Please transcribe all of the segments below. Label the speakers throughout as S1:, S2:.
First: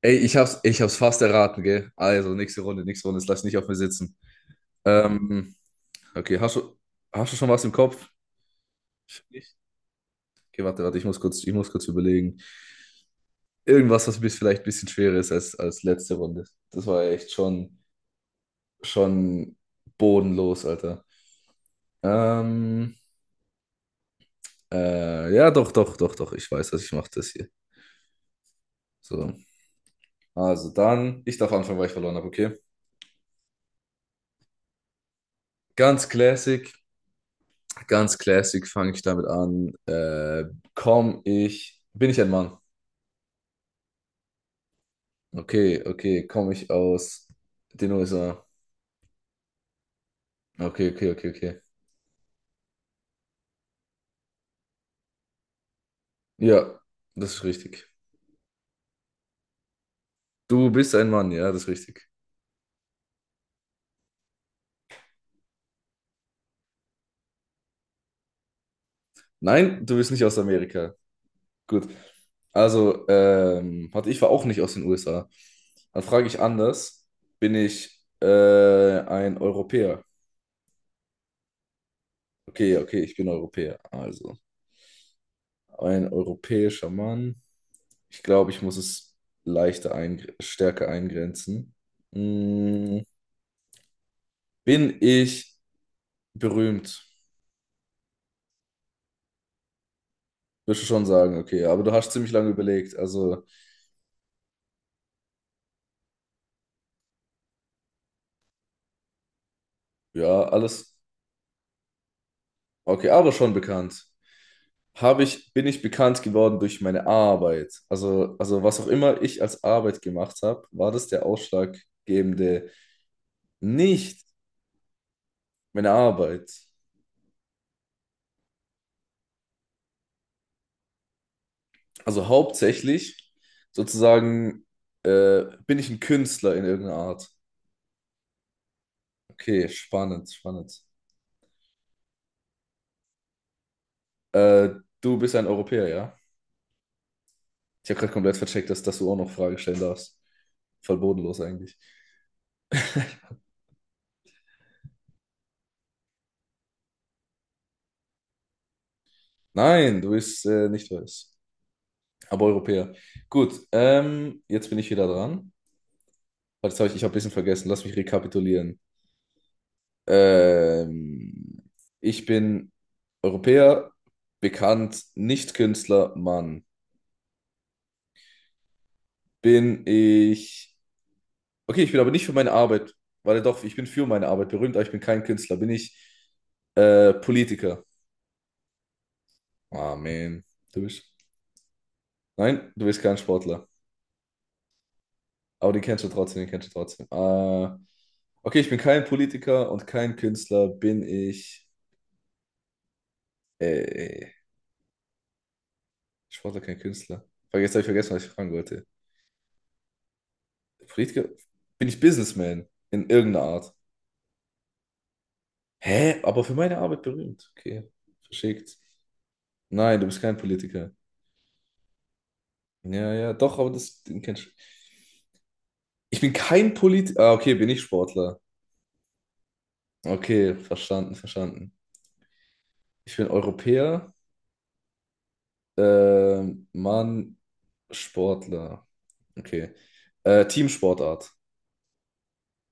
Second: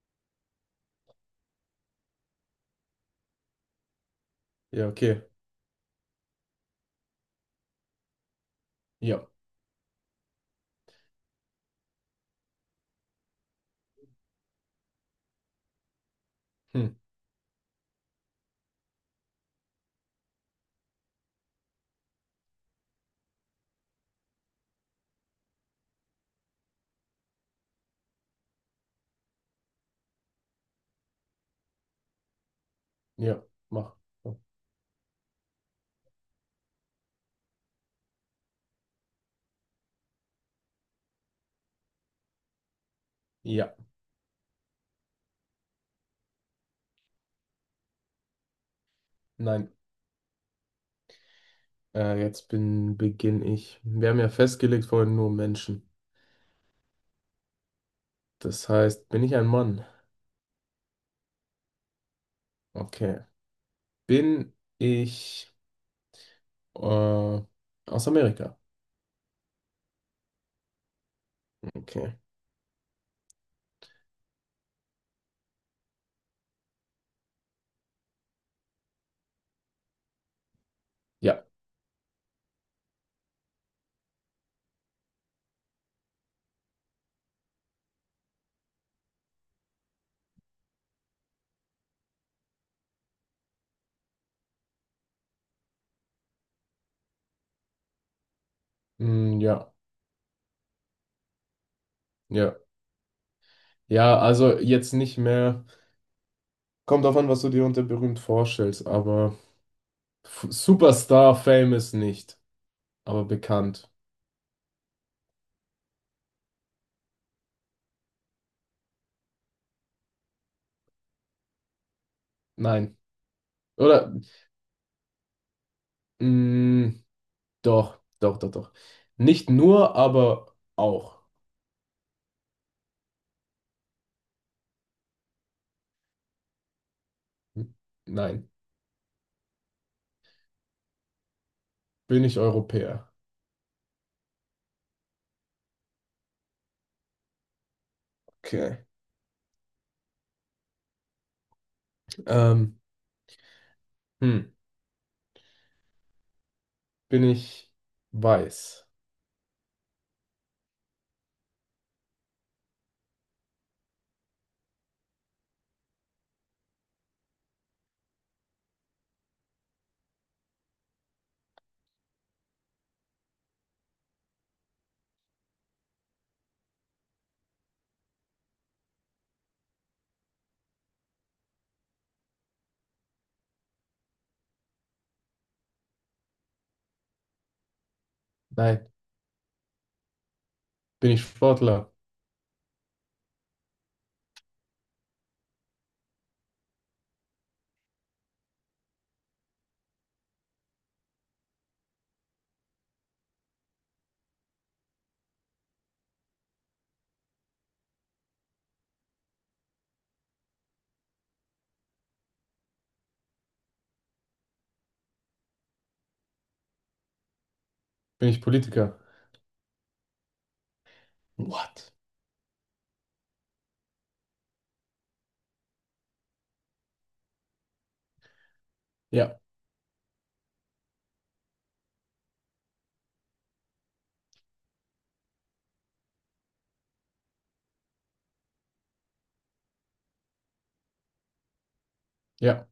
S1: Ey, ich hab's, fast erraten, gell? Also, nächste Runde, das lass ich nicht auf mir sitzen.
S2: Ja, okay.
S1: Ähm, okay, hast du schon was im Kopf?
S2: Ja.
S1: Nicht. Okay, warte, ich muss kurz überlegen. Irgendwas, was bis vielleicht ein bisschen schwerer ist als letzte Runde. Das
S2: Hm.
S1: war ja echt schon, schon bodenlos, Alter. Ähm, ja, doch, doch, doch, doch, ich weiß, dass ich mache. Das hier. So, also dann, ich darf anfangen, weil ich verloren habe, okay?
S2: Ja, mach.
S1: Ganz classic. Ganz classic fange ich damit an. Komm ich. Bin ich ein Mann?
S2: Ja,
S1: Okay, okay. Komme ich aus den USA?
S2: nein.
S1: Okay, okay, okay, okay.
S2: Beginne ich. Wir haben ja festgelegt vorhin nur Menschen.
S1: Ja, das ist richtig.
S2: Das heißt, bin ich ein Mann?
S1: Du bist ein Mann, ja, das ist richtig.
S2: Okay. Bin ich äh, aus Amerika?
S1: Nein, du bist nicht aus Amerika. Gut.
S2: Okay.
S1: Also, warte, ich war auch nicht aus den USA. Dann frage ich anders. Bin ich ein Europäer?
S2: Ja.
S1: Okay, okay, ich bin Europäer. Also. Ein europäischer Mann. Ich glaube, ich muss es leichter ein, stärker eingrenzen. Mm, bin ich berühmt?
S2: Hm, ja.
S1: Würdest du schon sagen, okay, aber du hast ziemlich lange
S2: Ja.
S1: überlegt. Also,
S2: Ja, also jetzt nicht mehr. Kommt drauf an, was du dir unter berühmt vorstellst, aber
S1: ja, alles
S2: Superstar, famous nicht,
S1: okay,
S2: aber
S1: aber schon
S2: bekannt.
S1: bekannt. Habe ich, bin ich bekannt geworden durch meine Arbeit? Also was auch immer ich als Arbeit gemacht habe, war das der ausschlaggebende,
S2: Nein. Oder?
S1: nicht meine Arbeit.
S2: Hm. Doch, doch, doch, doch. Nicht nur, aber auch.
S1: Also hauptsächlich sozusagen bin ich ein Künstler in irgendeiner Art.
S2: Hm. Nein.
S1: Okay, spannend, spannend.
S2: Bin ich Europäer?
S1: Äh, du bist ein Europäer, ja? Ich habe gerade komplett vercheckt,
S2: Okay.
S1: dass du auch noch Fragen stellen darfst. Voll bodenlos eigentlich.
S2: Ähm, hm. Bin ich weiß?
S1: Nein, du bist nicht weiß, aber Europäer. Gut, jetzt bin ich wieder dran. Warte, ich habe ein bisschen vergessen. Lass mich rekapitulieren. Ähm, ich bin Europäer, bekannt, nicht Künstler, Mann. Bin ich okay, ich bin aber nicht für meine Arbeit, weil doch, ich bin für meine Arbeit berühmt, aber ich bin kein Künstler, bin ich Politiker.
S2: Nein.
S1: Ah, man. Du
S2: Bin
S1: bist.
S2: ich Sportler?
S1: Nein, du bist kein Sportler. Aber den kennst du trotzdem, den kennst du trotzdem. Okay, ich bin kein Politiker und kein Künstler, bin ich. Äh, äh, Sportler, kein Künstler. Vergesst, habe ich vergessen, was ich fragen wollte. Politiker? Bin ich Businessman in irgendeiner Art? Hä? Aber für meine Arbeit berühmt. Okay,
S2: Bin ich
S1: verschickt.
S2: Politiker?
S1: Nein, du bist kein Politiker.
S2: What?
S1: Ja, ja, doch, aber das den kenn ich. Ich bin kein Polit. Ah, okay, bin ich Sportler.
S2: Ja,
S1: Okay, verstanden, verstanden. Ich bin Europäer. Mann, Sportler. Okay. Teamsportart.
S2: ja,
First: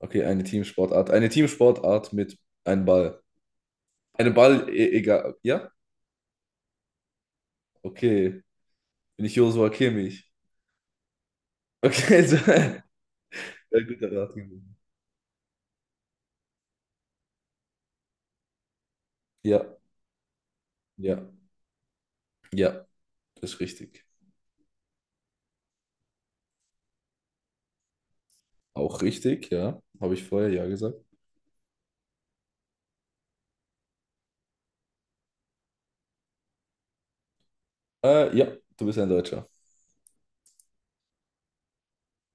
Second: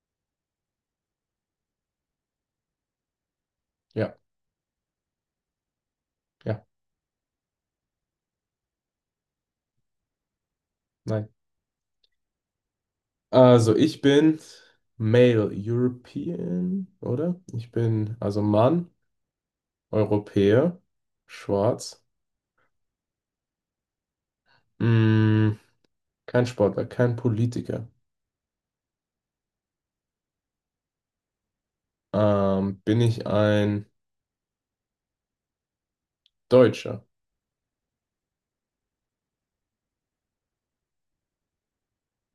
S1: Okay, eine Teamsportart. Eine Teamsportart mit einem Ball.
S2: ja,
S1: Eine Ball, e egal. Ja?
S2: ja,
S1: Okay. Bin ich Joshua Kimmich?
S2: nein.
S1: Okay, so.
S2: Also
S1: Ja,
S2: ich
S1: guter Rat
S2: bin
S1: gewesen.
S2: Male European, oder? Ich bin also Mann,
S1: Ja,
S2: Europäer,
S1: ja,
S2: schwarz.
S1: ja, das ist richtig.
S2: Mm, kein Sportler, kein Politiker.
S1: Auch richtig, ja. Habe ich vorher ja gesagt.
S2: Bin ich ein Deutscher?
S1: Ja, du bist ja ein Deutscher.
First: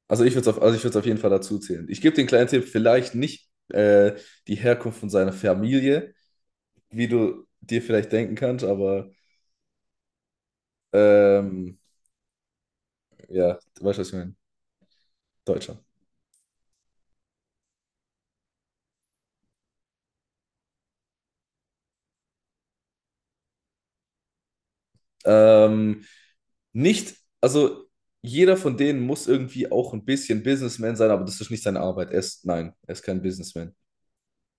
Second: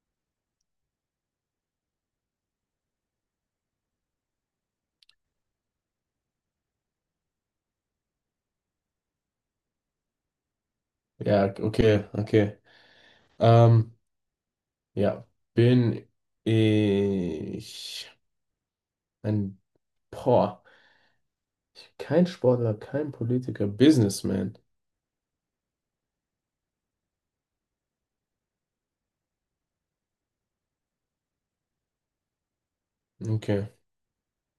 S1: Also ich würde es auf, also ich würde es auf jeden Fall dazu zählen. Ich gebe den kleinen Tipp, vielleicht nicht die Herkunft von seiner Familie, wie du dir vielleicht denken kannst, aber
S2: Ja,
S1: ähm,
S2: okay, okay.
S1: ja, du
S2: Ähm,
S1: weißt, was ich meine.
S2: ja,
S1: Deutscher.
S2: bin ich ein, boah, kein Sportler, kein Politiker, Businessman.
S1: Ähm, nicht, also jeder von denen muss irgendwie auch ein bisschen Businessman sein, aber das ist nicht seine Arbeit. Er ist, nein, er ist kein
S2: Okay,
S1: Businessman.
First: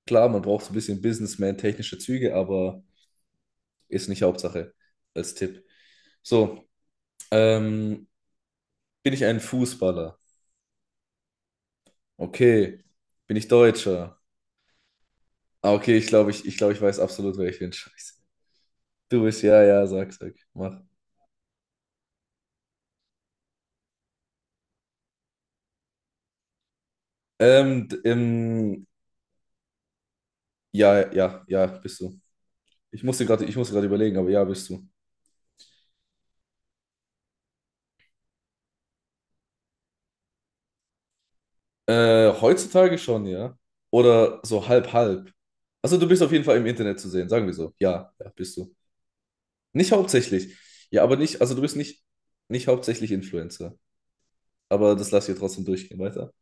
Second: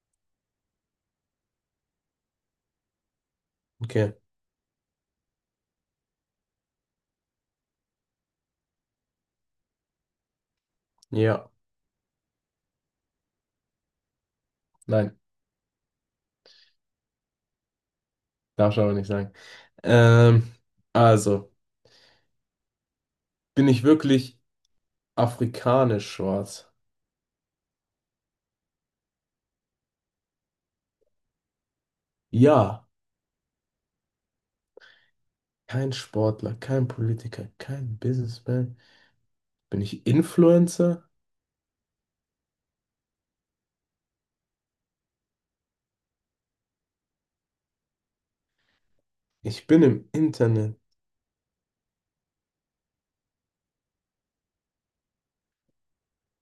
S1: Klar, man braucht so ein bisschen Businessman-technische Züge, aber ist
S2: okay.
S1: nicht Hauptsache als Tipp. So, ähm, bin ich ein Fußballer?
S2: Ja,
S1: Okay. Bin ich Deutscher?
S2: nein,
S1: Ah, okay, ich glaube, glaube, ich weiß absolut, wer ich bin. Scheiße.
S2: darf ich aber nicht
S1: Du
S2: sagen.
S1: bist, ja, ja, sag, sag,
S2: Ähm,
S1: mach.
S2: also, bin ich wirklich afrikanisch schwarz?
S1: Ähm, d- ähm, ja, ja, ja, bist du.
S2: Ja,
S1: Ich musste gerade überlegen, aber ja, bist du.
S2: kein Sportler, kein Politiker, kein Businessman. Bin ich Influencer?
S1: Heutzutage schon, ja. Oder so halb, halb. Also du bist auf jeden Fall im Internet zu sehen, sagen wir so. Ja, ja, bist du.
S2: Ich bin
S1: Nicht
S2: im
S1: hauptsächlich.
S2: Internet.
S1: Ja, aber nicht, also du bist nicht, nicht hauptsächlich Influencer. Aber das lass ich ja trotzdem durchgehen, weiter.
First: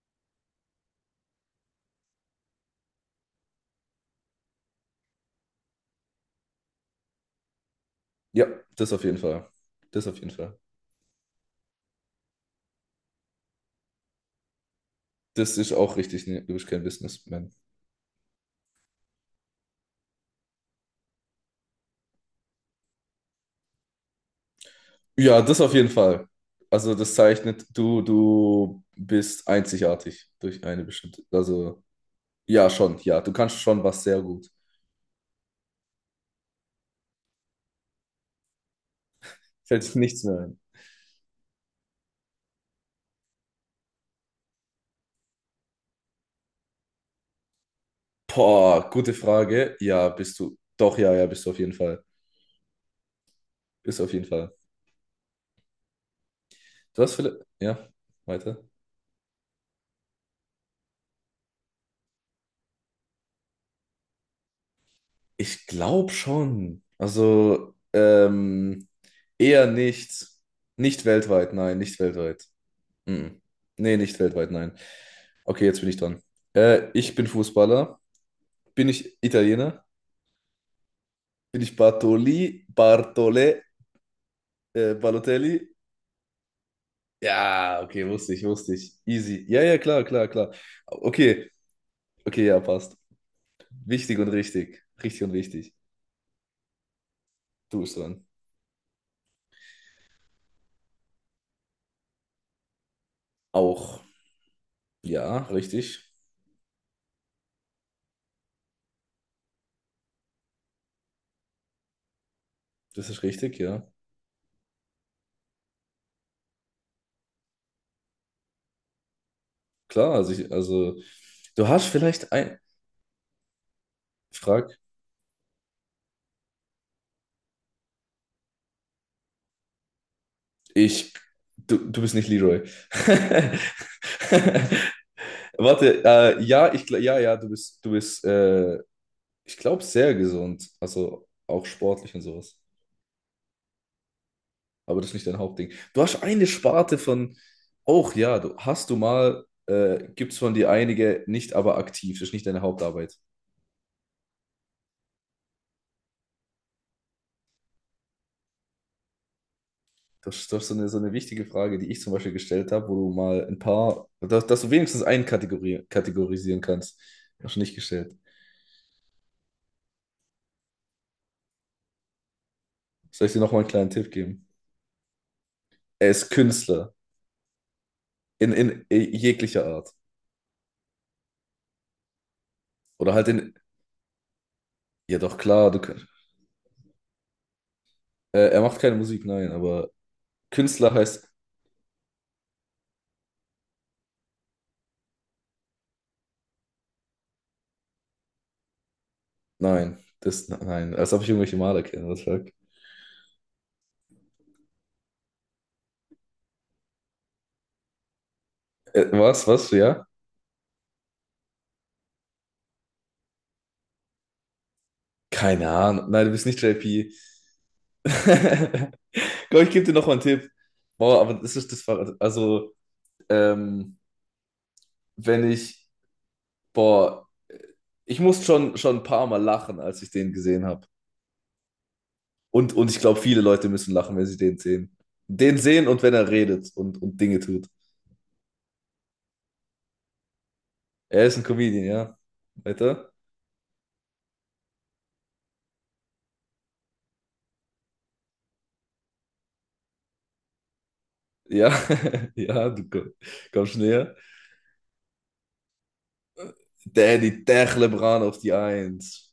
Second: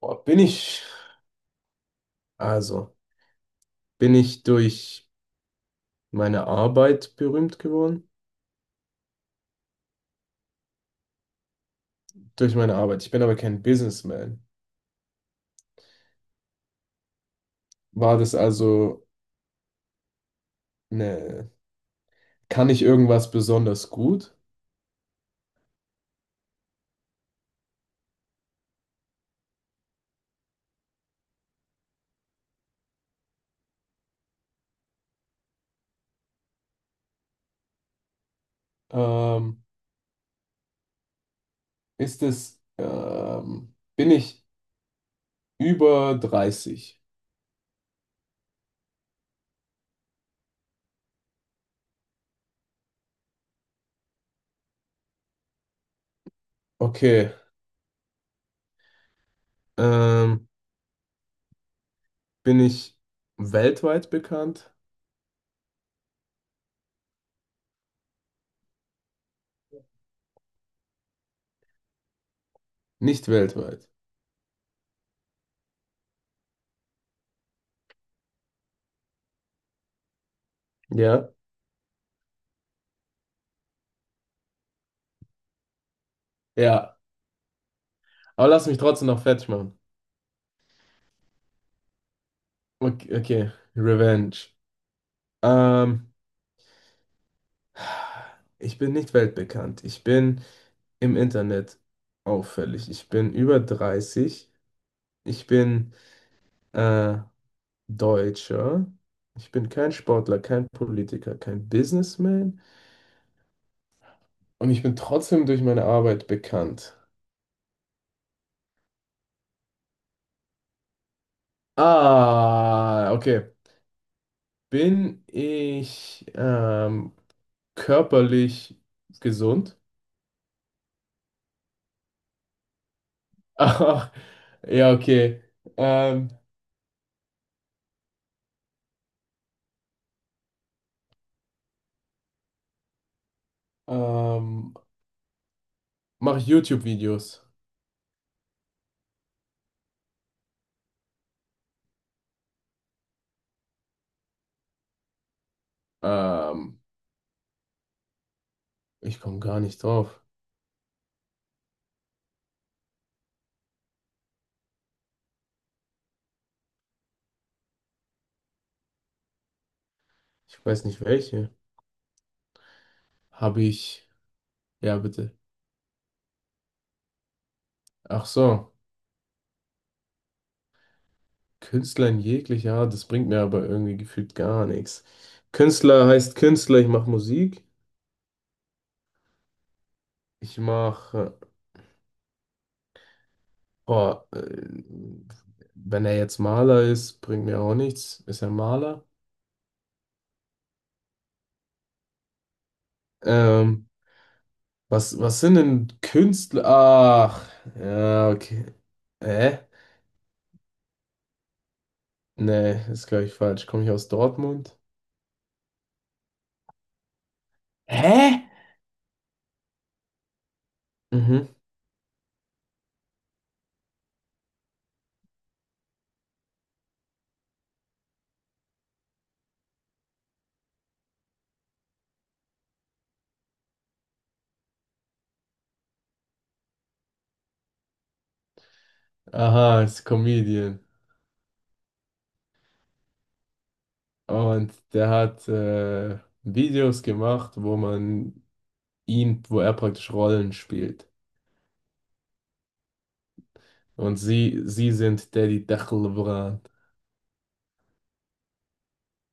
S2: Boah, also, bin ich durch meine Arbeit berühmt geworden?
S1: Ja, das auf jeden Fall. Das auf jeden Fall.
S2: Durch meine Arbeit. Ich bin aber kein Businessman.
S1: Das ist auch richtig. Nee, du bist kein Businessman.
S2: War das also eine, kann ich irgendwas besonders gut?
S1: Ja, das auf jeden Fall. Also das zeichnet, du bist einzigartig durch eine bestimmte. Also, ja, schon, ja. Du kannst schon was sehr gut.
S2: Ähm,
S1: Fällt sich nichts mehr ein.
S2: bin ich über 30?
S1: Boah, gute Frage. Ja, bist du. Doch, ja, ja, bist du auf jeden Fall. Bist du auf jeden Fall. Du hast
S2: Okay.
S1: vielleicht. Ja, weiter.
S2: Ähm, Bin ich weltweit bekannt?
S1: Ich glaube schon. Also, eher nicht. Nicht weltweit, nein, nicht weltweit. Mm.
S2: Nicht weltweit.
S1: Nee, nicht weltweit, nein. Okay, jetzt bin ich dran. Ich bin Fußballer. Bin ich Italiener?
S2: Ja.
S1: Bin ich Bartoli, Bartole, Balotelli?
S2: Ja.
S1: Ja, okay, wusste ich,
S2: Aber lass
S1: wusste
S2: mich
S1: ich.
S2: trotzdem noch
S1: Easy.
S2: fertig
S1: Ja, ja,
S2: machen.
S1: klar, klar, klar. Okay, okay, ja, passt.
S2: Okay, okay.
S1: Wichtig und
S2: Revenge.
S1: richtig. Richtig und wichtig.
S2: Ähm,
S1: Du bist dran.
S2: Ich bin nicht weltbekannt. Ich bin im Internet auffällig. Ich bin über
S1: Auch.
S2: 30.
S1: Ja,
S2: Ich bin
S1: richtig.
S2: äh, Deutscher. Ich bin kein Sportler, kein Politiker, kein Businessman.
S1: Das ist richtig, ja.
S2: Und ich bin trotzdem durch meine Arbeit bekannt.
S1: Klar, also, ich, also du hast vielleicht ein...
S2: Ah, okay.
S1: Frag.
S2: Bin ich körperlich gesund?
S1: Ich... Du bist nicht Leroy.
S2: Ach, ja, okay.
S1: Warte,
S2: Ähm,
S1: ja, ich, gl- ja, ja, du bist, ich glaube, sehr gesund. Also auch sportlich und sowas.
S2: ähm,
S1: Aber das ist nicht dein Hauptding. Du hast
S2: Mache
S1: eine
S2: ich
S1: Sparte von,
S2: YouTube-Videos?
S1: auch ja, du hast du mal, gibt es von dir einige, nicht aber aktiv. Das ist nicht deine Hauptarbeit.
S2: Ähm, Ich komme gar nicht drauf.
S1: Das ist so eine wichtige Frage, die ich zum Beispiel gestellt habe, wo du mal ein paar, dass du wenigstens einen Kategori kategorisieren kannst. Hast du nicht gestellt.
S2: Ich weiß nicht welche.
S1: Soll ich dir nochmal
S2: Habe
S1: einen kleinen
S2: ich.
S1: Tipp geben?
S2: Ja, bitte.
S1: Er ist Künstler.
S2: Ach so.
S1: In jeglicher Art.
S2: Künstler in jeglicher Art, das
S1: Oder
S2: bringt
S1: halt
S2: mir
S1: in
S2: aber irgendwie gefühlt gar nichts.
S1: ja, doch klar, du, könnt-
S2: Künstler heißt Künstler, ich mache Musik.
S1: er macht keine Musik, nein, aber
S2: Ich
S1: Künstler heißt
S2: mache. Boah, wenn er jetzt Maler ist, bringt mir auch nichts. Ist er Maler?
S1: nein. Das, nein, als ob ich irgendwelche Maler kenne, was sag.
S2: Ähm, was sind denn Künstler? Ach, ja, okay. Äh?
S1: Was, ja?
S2: Nee, ist, gleich falsch. Komme ich aus Dortmund?
S1: Keine Ahnung. Nein, du bist nicht JP.
S2: Hä?
S1: Komm, ich gebe dir noch mal einen Tipp. Boah, aber
S2: Mhm.
S1: das ist das war also ähm, wenn ich boah, ich muss schon ein paar Mal lachen, als ich den gesehen habe. Und ich glaube, viele Leute müssen lachen, wenn sie den sehen. Den sehen und wenn er redet und Dinge tut.
S2: Aha, ist Comedian.
S1: Er ist ein Comedian, ja. Weiter?
S2: Und der hat Videos gemacht, wo er praktisch Rollen spielt.
S1: Ja, ja, du komm- kommst näher.
S2: Und sie sind Daddy Dachel
S1: Der die Techlebrand auf die Eins.